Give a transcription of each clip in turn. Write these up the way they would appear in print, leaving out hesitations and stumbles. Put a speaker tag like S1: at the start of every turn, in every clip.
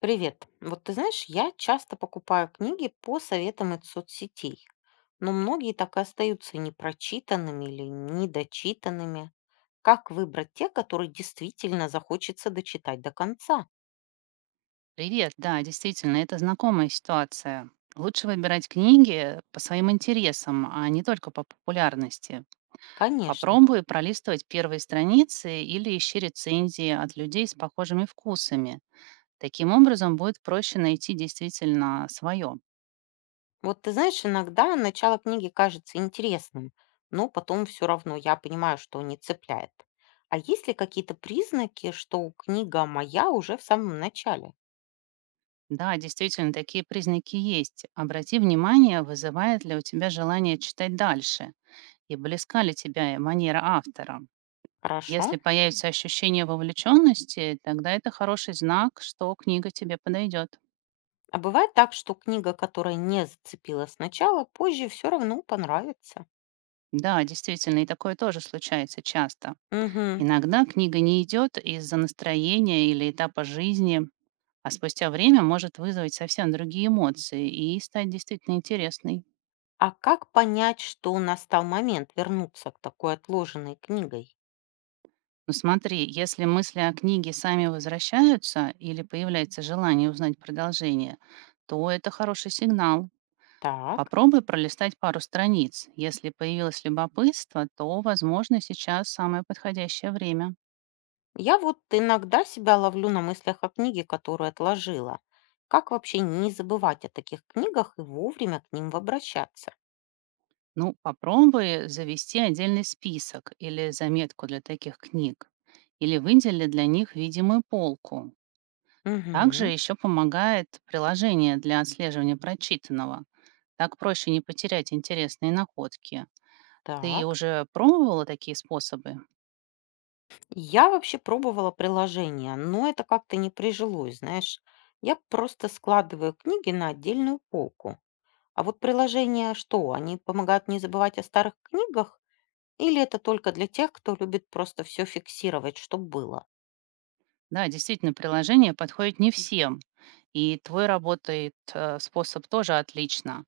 S1: Привет. Вот ты знаешь, я часто покупаю книги по советам из соцсетей, но многие так и остаются непрочитанными или недочитанными. Как выбрать те, которые действительно захочется дочитать до конца?
S2: Привет, да, действительно, это знакомая ситуация. Лучше выбирать книги по своим интересам, а не только по популярности.
S1: Конечно.
S2: Попробуй пролистывать первые страницы или ищи рецензии от людей с похожими вкусами. Таким образом, будет проще найти действительно свое.
S1: Вот ты знаешь, иногда начало книги кажется интересным, но потом все равно я понимаю, что не цепляет. А есть ли какие-то признаки, что книга моя уже в самом начале?
S2: Да, действительно, такие признаки есть. Обрати внимание, вызывает ли у тебя желание читать дальше и близка ли тебе манера автора.
S1: Хорошо?
S2: Если появится ощущение вовлеченности, тогда это хороший знак, что книга тебе подойдет.
S1: А бывает так, что книга, которая не зацепила сначала, позже все равно понравится.
S2: Да, действительно, и такое тоже случается часто.
S1: Мгм.
S2: Иногда книга не идет из-за настроения или этапа жизни, а спустя время может вызвать совсем другие эмоции и стать действительно интересной.
S1: А как понять, что настал момент вернуться к такой отложенной книгой?
S2: Но смотри, если мысли о книге сами возвращаются или появляется желание узнать продолжение, то это хороший сигнал.
S1: Так.
S2: Попробуй пролистать пару страниц. Если появилось любопытство, то, возможно, сейчас самое подходящее время.
S1: Я вот иногда себя ловлю на мыслях о книге, которую отложила. Как вообще не забывать о таких книгах и вовремя к ним обращаться?
S2: Ну, попробуй завести отдельный список или заметку для таких книг. Или выдели для них видимую полку. Также
S1: Мгм.
S2: еще помогает приложение для отслеживания прочитанного. Так проще не потерять интересные находки. Ты
S1: Так.
S2: уже пробовала такие способы?
S1: Я вообще пробовала приложение, но это как-то не прижилось, знаешь. Я просто складываю книги на отдельную полку. А вот приложения что, они помогают не забывать о старых книгах? Или это только для тех, кто любит просто все фиксировать, что было?
S2: Да, действительно, приложение подходит не всем, и твой работает способ тоже отлично.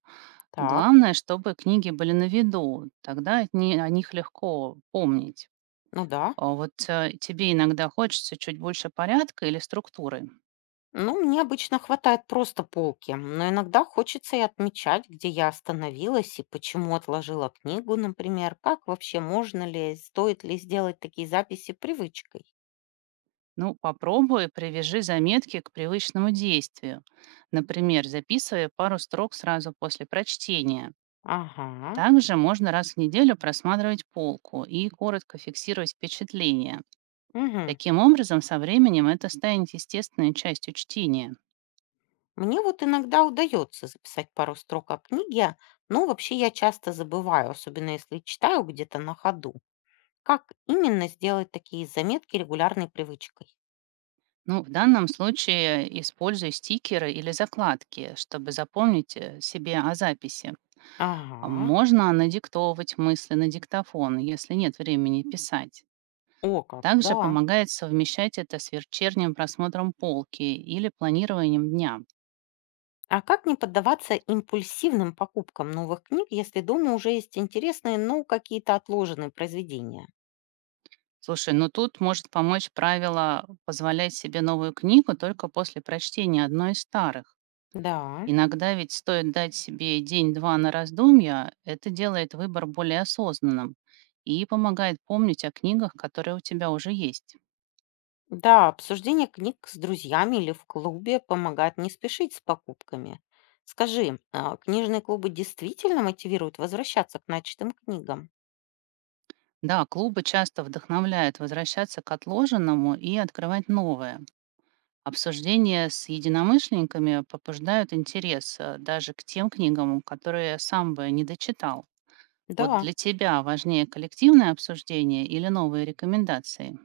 S1: Так,
S2: Главное, чтобы книги были на виду, тогда от ни- о них легко помнить.
S1: ну да.
S2: А вот тебе иногда хочется чуть больше порядка или структуры.
S1: Ну, мне обычно хватает просто полки, но иногда хочется и отмечать, где я остановилась и почему отложила книгу, например, как вообще можно ли, стоит ли сделать такие записи привычкой.
S2: Ну, попробуй, привяжи заметки к привычному действию. Например, записывая пару строк сразу после прочтения.
S1: Ага,
S2: Также можно раз в неделю просматривать полку и коротко фиксировать впечатления.
S1: угу.
S2: Таким образом, со временем это станет естественной частью чтения.
S1: Мне вот иногда удается записать пару строк о книге, но вообще я часто забываю, особенно если читаю где-то на ходу. Как именно сделать такие заметки регулярной привычкой?
S2: Ну, в данном случае используй стикеры или закладки, чтобы запомнить себе о записи. А
S1: Ага,
S2: можно надиктовывать мысли на диктофон, если нет времени писать.
S1: о как,
S2: Также
S1: да.
S2: помогает совмещать это с вечерним просмотром полки или планированием дня.
S1: А как не поддаваться импульсивным покупкам новых книг, если дома уже есть интересные, но какие-то отложенные произведения?
S2: Слушай, ну тут может помочь правило позволять себе новую книгу только после прочтения одной из старых.
S1: Да.
S2: Иногда ведь стоит дать себе день-два на раздумья, это делает выбор более осознанным и помогает помнить о книгах, которые у тебя уже есть.
S1: Да, обсуждение книг с друзьями или в клубе помогает не спешить с покупками. Скажи, а книжные клубы действительно мотивируют возвращаться к начатым книгам?
S2: Да, клубы часто вдохновляют возвращаться к отложенному и открывать новое. Обсуждения с единомышленниками побуждают интерес даже к тем книгам, которые сам бы не дочитал. Вот
S1: Да.
S2: для тебя важнее коллективное обсуждение или новые рекомендации?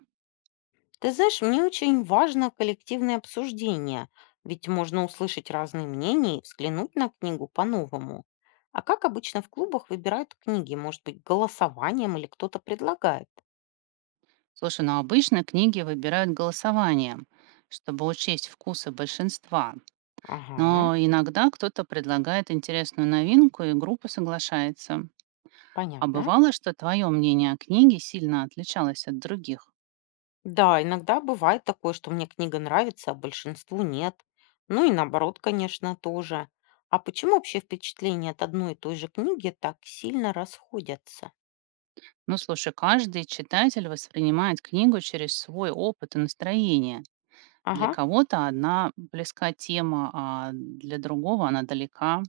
S1: Ты знаешь, мне очень важно коллективное обсуждение, ведь можно услышать разные мнения и взглянуть на книгу по-новому. А как обычно в клубах выбирают книги? Может быть, голосованием или кто-то предлагает?
S2: Слушай, ну обычно книги выбирают голосованием, чтобы учесть вкусы большинства.
S1: Ага,
S2: Но иногда кто-то предлагает интересную новинку, и группа соглашается. А
S1: понятно.
S2: бывало, что твое мнение о книге сильно отличалось от других?
S1: Да, иногда бывает такое, что мне книга нравится, а большинству нет. Ну и наоборот, конечно, тоже. А почему вообще впечатления от одной и той же книги так сильно расходятся?
S2: Ну, слушай, каждый читатель воспринимает книгу через свой опыт и настроение. Для
S1: Ага.
S2: кого-то одна близка тема, а для другого она далека.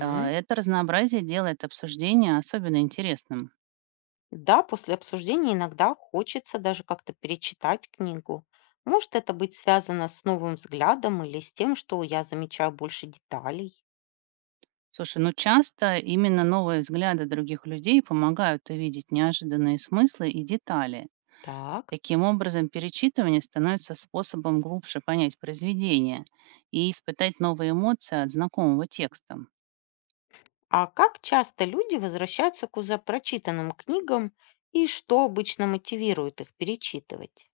S2: Это разнообразие делает обсуждение особенно интересным.
S1: Да, после обсуждения иногда хочется даже как-то перечитать книгу. Может это быть связано с новым взглядом или с тем, что я замечаю больше деталей?
S2: Слушай, ну часто именно новые взгляды других людей помогают увидеть неожиданные смыслы и детали.
S1: Так.
S2: Таким образом, перечитывание становится способом глубже понять произведение и испытать новые эмоции от знакомого текста.
S1: А как часто люди возвращаются к уже прочитанным книгам и что обычно мотивирует их перечитывать?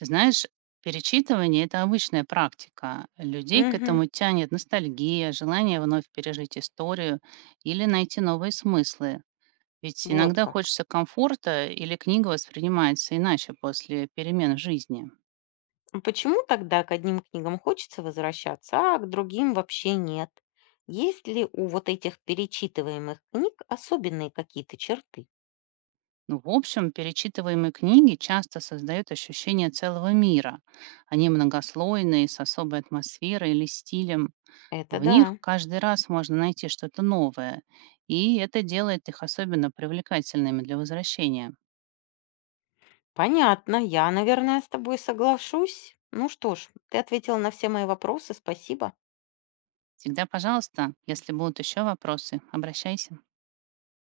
S2: Ты знаешь, перечитывание— это обычная практика. Людей к
S1: Угу,
S2: этому тянет ностальгия, желание вновь пережить историю или найти новые смыслы. Ведь
S1: вот
S2: иногда
S1: как.
S2: хочется комфорта или книга воспринимается иначе после перемен в жизни.
S1: А почему тогда к одним книгам хочется возвращаться, а к другим вообще нет? Есть ли у вот этих перечитываемых книг особенные какие-то черты?
S2: Ну, в общем, перечитываемые книги часто создают ощущение целого мира. Они многослойные, с особой атмосферой или стилем.
S1: Это
S2: В них
S1: да.
S2: каждый раз можно найти что-то новое, и это делает их особенно привлекательными для возвращения.
S1: Понятно, я, наверное, с тобой соглашусь. Ну что ж, ты ответил на все мои вопросы, спасибо.
S2: Всегда, пожалуйста, если будут еще вопросы, обращайся.